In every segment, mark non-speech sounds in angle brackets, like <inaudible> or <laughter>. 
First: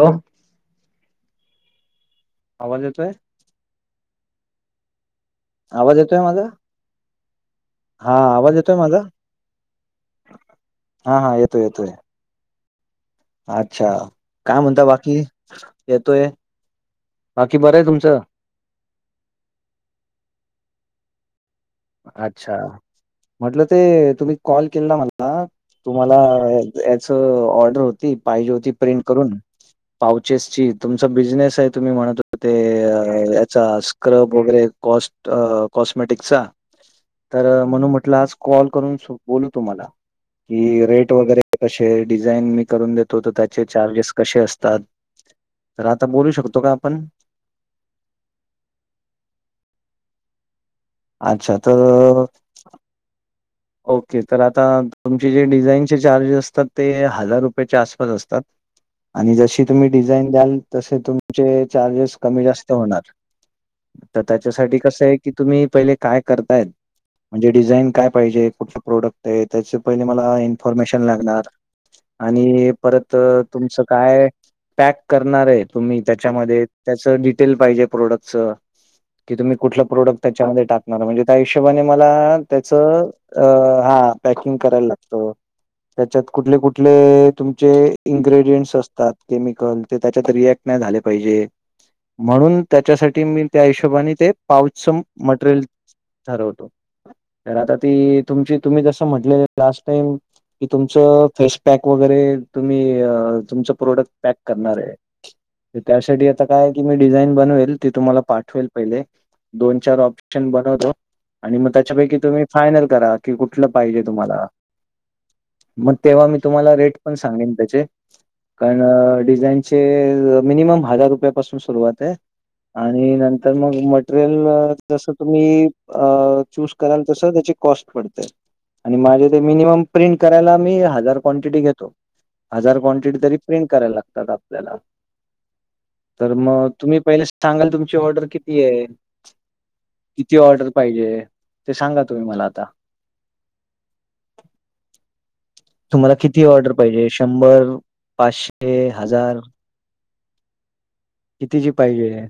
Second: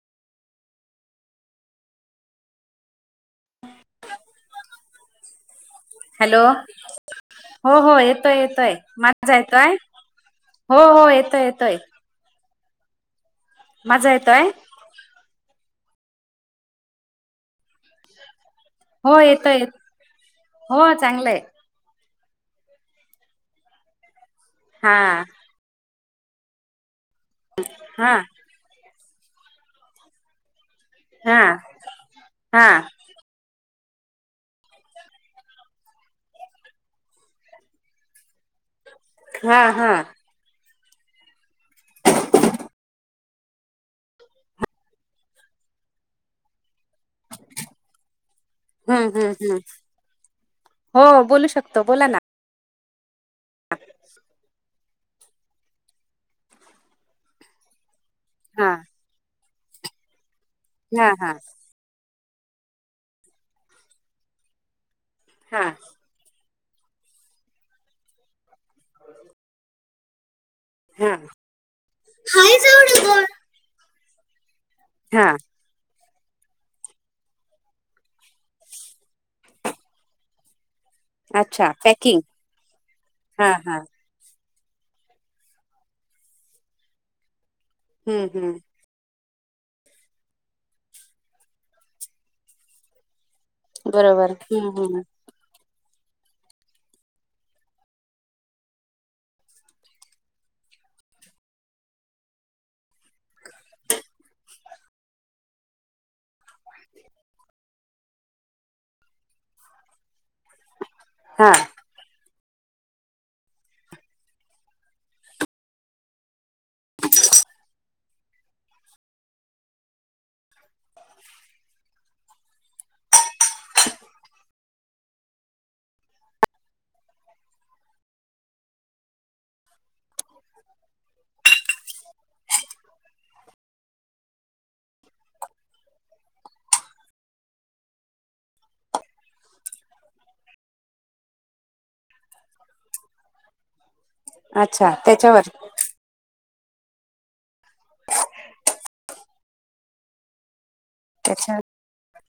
Hello आवाज येतोय. <unintelligible> आवाज येतोय हॅलो माझा हो हो हा येतोय आवाज येतोय माझा? माजा येतोय हो हो येतोय येतय. अच्छा माझा येतोय काय म्हणता बाकी येतोय बाकी बरं आहे तुमचं. हो येतंय हो चांगलं हाय. अच्छा म्हटलं ते तुम्ही कॉल केल हा ना मला तुम्हाला याच ऑर्डर हा होती पाहिजे होती प्रिंट करून पाउचेसची. तुमच हा बिझनेस आहे तुम्ही म्हणत ते हा याचा स्क्रब वगैरे कॉस्ट कॉस्मेटिकचा. तर म्हणून म्हटलं आज कॉल करून बोलू हा तुम्हाला. हा कि रेट वगैरे कसे डिझाईन मी करून देतो तर त्याचे चार्जेस कसे असतात. तर आता बोलू शकतो का आपण. हम्म हम्म हम्म हो बोलू अच्छा शकतो बोला ना तर ओके तर आता तुमचे जे डिझाईनचे चार्जेस असतात ते हजार रुपये च्या आसपास असतात हा आणि जसे तुम्ही डिझाईन द्याल असे हा हा तुमचे चार्जेस कमी जास्त होणार तर त्याच्यासाठी कस हाय की हा तुम्ही पहिले काय करताय म्हणजे डिझाईन काय पाहिजे कुठंल प्रोडक्ट हाय त्याच पहिले मला इन्फॉर्मेशन हा लागणार आणि परत तुमचं काय पॅक हा करणार हे तुम्ही त्याच्यामध्ये त्याचं डिटेल पाहिजे प्रोडक्टच. कि तुम्ही कुठलं प्रोडक्ट त्यामध्ये टाकणार म्हणजे त्या अच्छा हिशोबाने मला पॅकिंग त्याच अ हा हा हां पकिंग करायला लागत. त्याच्यात कुठले कुठले तुमचे, हम्म हम्म इन्ग्रेडियंट्स असतात. केमिकल. ते त्याच्यात रिएक्ट नाही झाले पाहिजे. म्हणून त्याच्यासाठी मी. त्या हिशोबाने, ते बरोबर हम्म पाउचच हम्म मटेरियल ठरवतो. आता ती तुमची, तुम्ही कसं म्हटले लास्ट टाईम. कि तुमचं फेश पॅक वगैरे. तुम्ही तुमच प्रोडक्ट पॅक करणारे. त्यासाठी आता काय की. मी डिझाईन बनवेल. ते तुम्हाला पाठवेल पहिले. दोन -चार ऑप्शन बनवतो. हा आणि मग त्याच्यापैकी तुम्ही फायनल करा की, कुठलं पाहिजे तुम्हाला? मग तेव्हा मी तुम्हाला रेट पण सांगेन त्याचे. कारण डिझाईन चे. मिनिमम हजार रुपयापासून सुरुवाते. आणि नंतर मग, मटेरियल जसं तुम्ही चूज कराल, तस त्याची कॉस्ट पडत. आणि माझ मिनिमम प्रिंट करायला. मी हजार क्वांटिटी घेतो. हजार क्वांटिटी तरी प्रिंट करायला लागतात. आपल्याला. तर मग तुम्ही पहिले सांगाल. तुमची ऑर्डर किती ये, किती ऑर्डर पाहिजे? ते सांगा. तुम्ही मला आता. अच्छा, त्याच्यावर. तुम्हाला किती ऑर्डर पाहिजे. शंभर, पाचशे, की हजार. त्याच्या कितीची पाहिजेत.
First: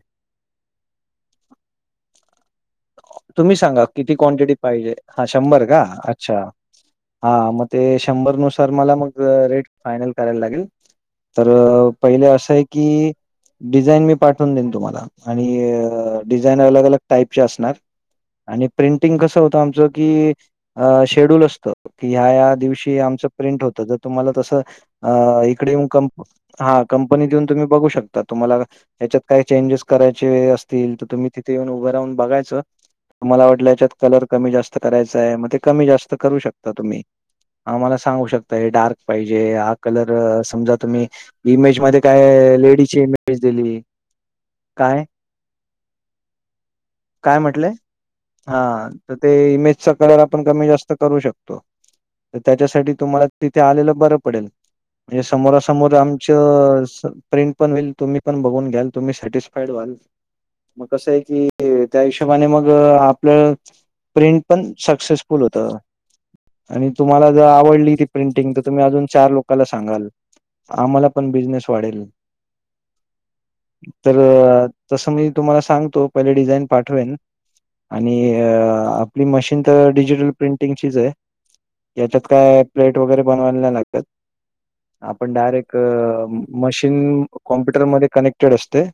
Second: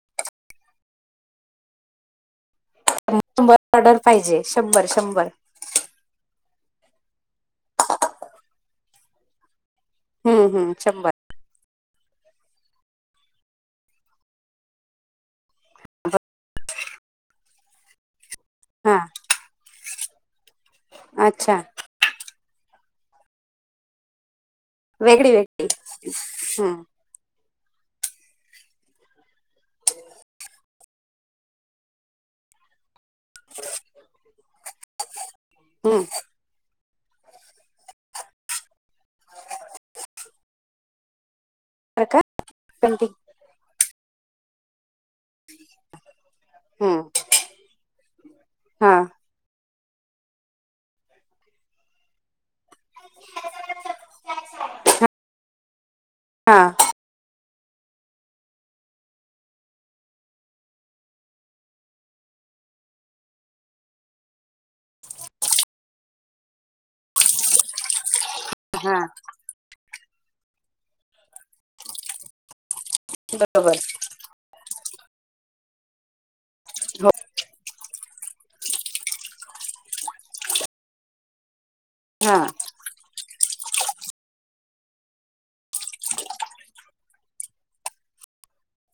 शंभर तुम्ही सांगा. ऑर्डर किती पाहिजे क्वांटिटी शंभर पाहिजे. हा शंभर का? अच्छा. हा मग ते शंभरनुसार मला मग ते. रेट फायनल करायला हम्म लागेल. हम्म शंभर तर पहिले असं आहे की. डिझाईन मी पाठवून देईन तुम्हाला. आणि डिझाईन अलग अलग टाईपचे असणार. आणि हा प्रिंटिंग कसं होतं आमचं की. शेड्यूल अच्छा असतं. की ह्या ह्या दिवशी आमचं प्रिंट होत. त तुम्हाला तस वेगळी अ वेगळी इकडे येऊन कं. हम्म हा. कंपनीत येऊन तुम्ही बघू शकता. तुम्हाला त्याच्यात काय चेंजेस करायचे असतील. तर तुम्ही तिथे येऊन. उभं राहून बघायचं. तुम्हाला वाटलं याच्यात कलर कमी जास्त करायचाये. मग ते कमी हम्म जास्त करू शकता. तुम्ही. आम्हाला सांगू शकता. हे डार्क पाहिजे. हा कलर समजा तुम्ही इमेज मध्ये बरं का काय. लेडीची पेंटिंग इमेज दिली. काय? ह. कुठल्या. हा. ते इमेजचा कलर आपण कमी जास्त करू शकतो. तर त्याच्यासाठी- तुम्हाला तिथे आलेलं बरं पडेल. म्हणजे समोरासमोर हा आमच प्रिंट पण होईल. तुम्ही पण बघून घ्याल. तुम्ही सफाईड् व्हाल. मग कसंय की. त्याने मग आपलं. प्रिंट पण सक्सेसफुल होतं. आणि तुम्हाला जर, आवडली ती प्रिंटिंग त तुम्ही हा अजून चार लोकाला सांगाल. आम्हाला पण बिझनेस वाढेल. बरोबर. तर, तसं मी तुम्हाला सांगतो. पहिले डिझाईन हो पाठवेन. आणि आपली मशीन तर डिजिटल प्रिंटिंगचीच आहे. याच्यात हा काय प्लेट वगैरे बनवायला नाही लागतात. आपण डायरेक्ट, मशीन कॉम्प्युटरमध्ये कनेक्टेड असते.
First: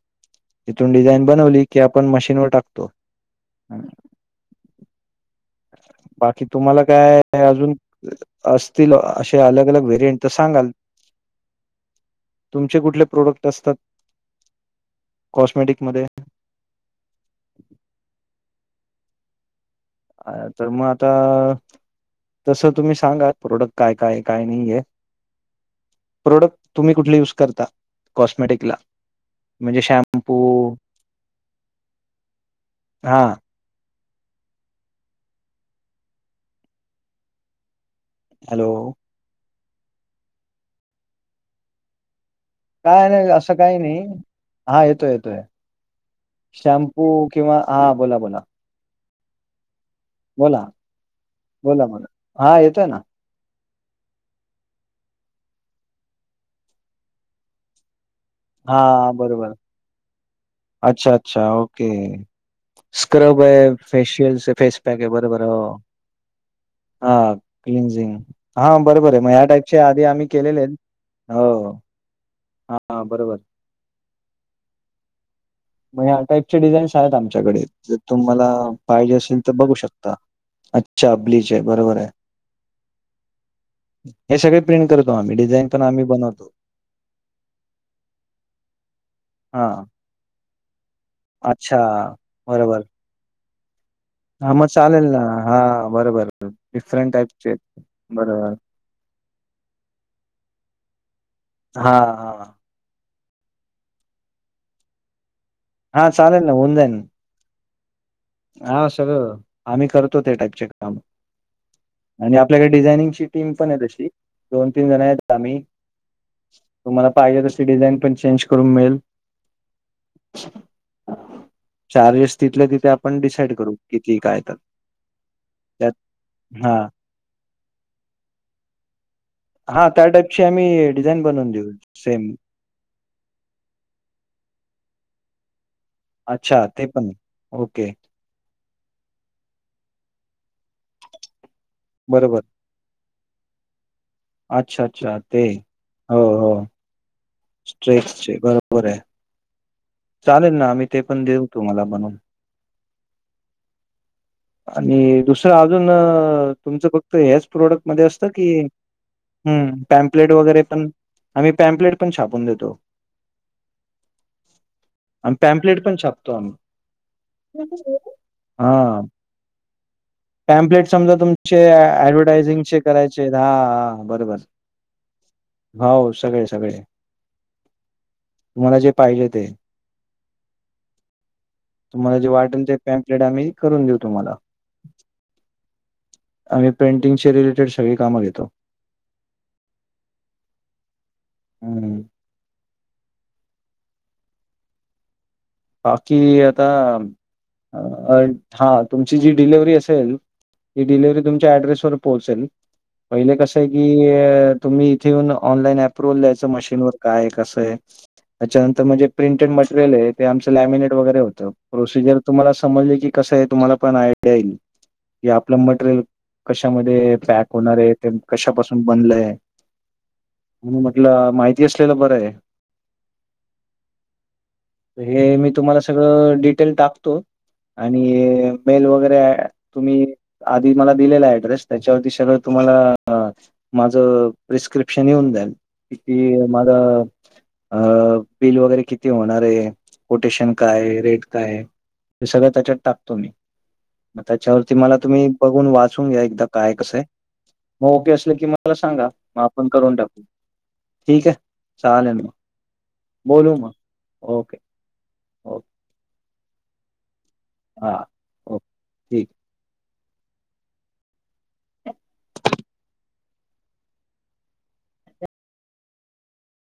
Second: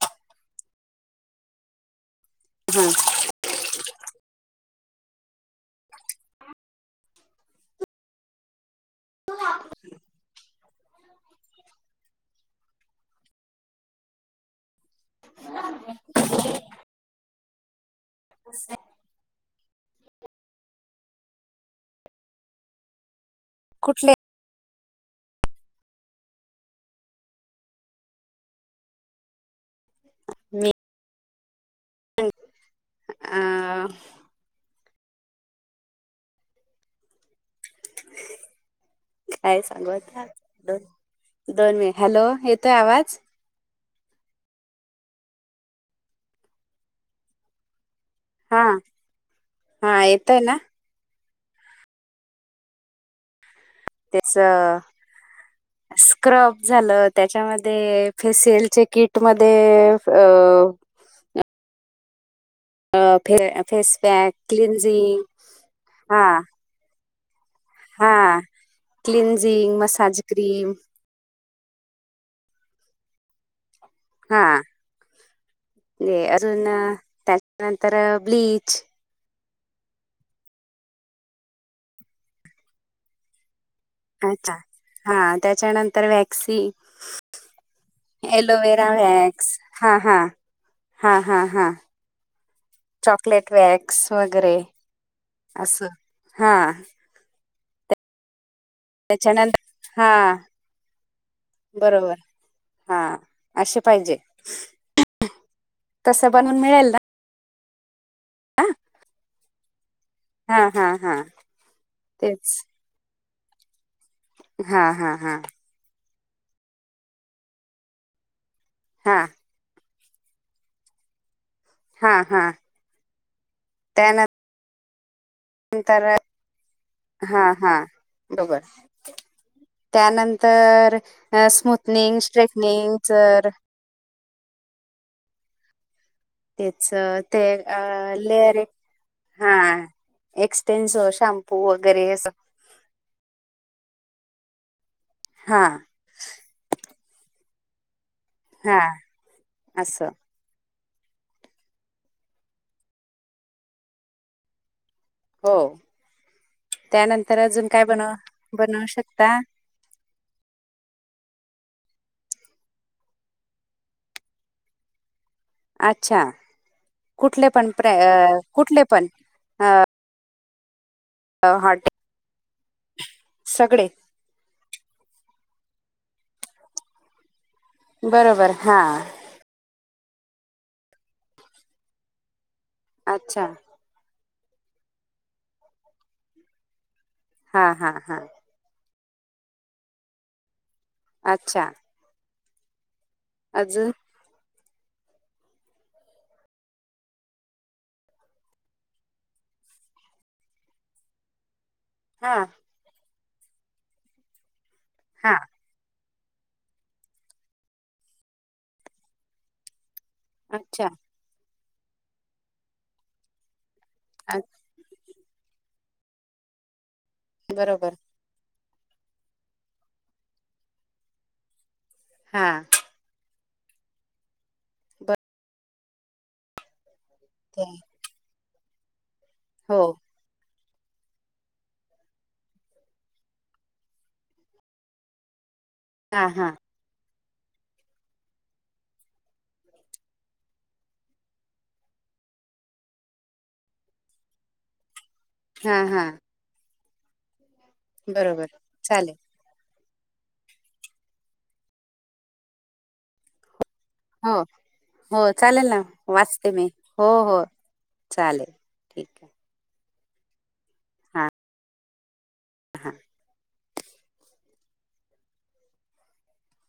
तीथून डिझाईन बनवली की, आपण मशीनवर टाक ह. ह <unintelligible> बाकी तुम्हाला काय अजून. असतील. असे अलग अलग व्हेरियंट तर सांगाल. तुमचे कुठले प्रोडक्ट असतात. कॉस्मेटिक मध्ये? <unintelligible> अ तर मग आता, तस तुम्ही सांगा. प्रोडक्ट काय कुठले काय, काय नाही आहे. प्रोडक्ट तुम्ही कुठले युज करता कॉस्मेटिकला? म्हणजे शॅम्पू अ हा आ हॅलो, काय सांगु आता, दोन म दोन मिनिट. हॅलो, हे काय नाही असं काही नाही हा येतोय येतोय शॅम्पू किंवा हा बोला बोला हा हा एक बोला, बोला बोला, हा येतोय ना. त्याच स्क्रब झालं त्याच्यामध्ये, फेशियल चे हा किट बरोबर मध्ये अच्छा अच्छा ओके अं, फे स्क्रब आहे. फेस पॅक फेशियल च फेस पॅक आहे क्लिन्झिंग बरोबर हो, हा हा हा क्लीनजिंग हा बरोबर आहे मग ह्या टाईपचे क्लिन्झिंग आधी मसाज आम्ही केलेले क्रीम आहेत. हो हो हा बरोबर, हा मग ह्या ते टाईपचे अजून अं, डिझाईन्स आहेत. आमच्याकडे, जर त्याच्यानंतर तुम्हाला ब्लीच पाहिजे असेल तर बघू शकता. अच्छा ब्लीच आहे बरोबर आहे. हे अच्छा सगळे प्रिंट करतो आम्ही. डिझाईन पण आम्ही बनवतो. हे एलोवेरा व्हय हां. हा हा हा हा हा अच्छा. चॉकलेट वॅक्स हा वगैरे मग चालेल ना, हा असं बरोबर, हा डिफरंट टाईपचे बरोबर. त्याच्यानंतर हा बरोबर, हां, हां. हा असे पाहिजे. हा तसं चालेल ना बनवून होऊन जाईल मिळेल ना. ना हा सगळं, आम्ही करतो त्या हा टाईपचे हा काम, हा आणि तेच आपल्याकडे डिझायनिंगची टीम पण आहे. तशी दोन हा तीन जण हा आहेत. हा आम्ही, तुम्हाला पाहिजे तशी डिझाइन पण चेंज करून मिळेल. हां हा चार एस हा तिथले तिथं आपण डिसाइड करू, किती काय काय तर त्यात नंतर, हां. हा हा बरोबर. हां, त्या टाईपची आम्ही त्यानंतर डिझाईन बनवून देऊ स्मूथनिंग, सेम. स्ट्रेटनिंग च अच्छा ते तेच पण ते आहे. ओके अं लेअर हे हा एक्सटेनस, शॅम्पू वगैरे असं बरोबर. अच्छा अच्छा ते हा हो हो स्ट्रेट चे हा अस चालेल ना. आम्ही ते पण देऊ तुम्हाला बनव आणि हो दुसरं अजून तुमचं फक्त त्यानंतर ह्याच अजून काय प्रोडक्टमध्ये बनव असतं की, बनवू शकता हम पॅम्प्लेट वगैरे पण आम्ही पॅम्पलेट पण छापून देतो. <inaudible> आणि पॅम्पलेट पण अच्छा छापतो. कुठले पण प्र आम्ही अ, कुठले हा, पण पॅम्पलेट समजा तुमचे हॉटे ऍडव्हरटायझिंगचे करायचे. सगळे हा बरोबर हाव सगळे सगळे बरोबर तुम्हाला हा जे पाहिजे ते. तुम्हाला जे वाटेल ते पॅम्पलेट अच्छा आम्ही करून देऊ तुम्हाला. आम्ही प्रिंटिंगच्या हा रिलेटेड हा सगळी हा कामं घेतो. अच्छा. हं. अजून? बाकी आता? हा तुमची जी डिलेव्हरी असेल, ती डिलेव्हरी तुमच्या ऍड्रेसवर हा पोहचेल पहिले कसंय की तुम्ही इथे हा ऑनलाईन ॲप प्रोन द्यायचं मशीनवर काय कसं आहे, त्याच्यानंतर म्हणजे प्रिंटेड मटेरियल आहे. ते आमचं अच्छा लॅमिनेट वगैरे होतं, प्रोसिजर तुम्हाला समजले की कसं आहे तुम्हाला पण आयडिया अ- येईल. की आपलं मटेरियल कशामध्ये पॅक होणार आहे बरोबर ते कशापासून बनलंय? म्हणून म्हटलं माहिती असलेलं बरं आहे. हां. बर हे मी तुम्हाला सगळं डिटेल टाकतो. <unintelligible> आणि मेल वगैरे हो तुम्ही आधी मला दिलेला ऍड्रेस त्याच्यावरती सगळं तुम्हाला माझं प्रिस्क्रिप्शन येऊन जाईल. हा किती हा माझ अ बिल वगैरे किती होणार आहे? कोटेशन काय, रेट काय आहे? हे सगळं त्याच्यात टाकतो मी. मग त्याच्यावरती मला तुम्ही बघून हा हा वाचून घ्या एकदा काय कसं आहे,. मग ओके असले की बरोबर मला सांगा चालेल मग आ पण करून टाकू, ठीक आहे, चालेल मग बोलू मग हो ओके. हो चालेल ओके ना, वाचते मी हो हो. हां, ओके, ठीक आहे. हा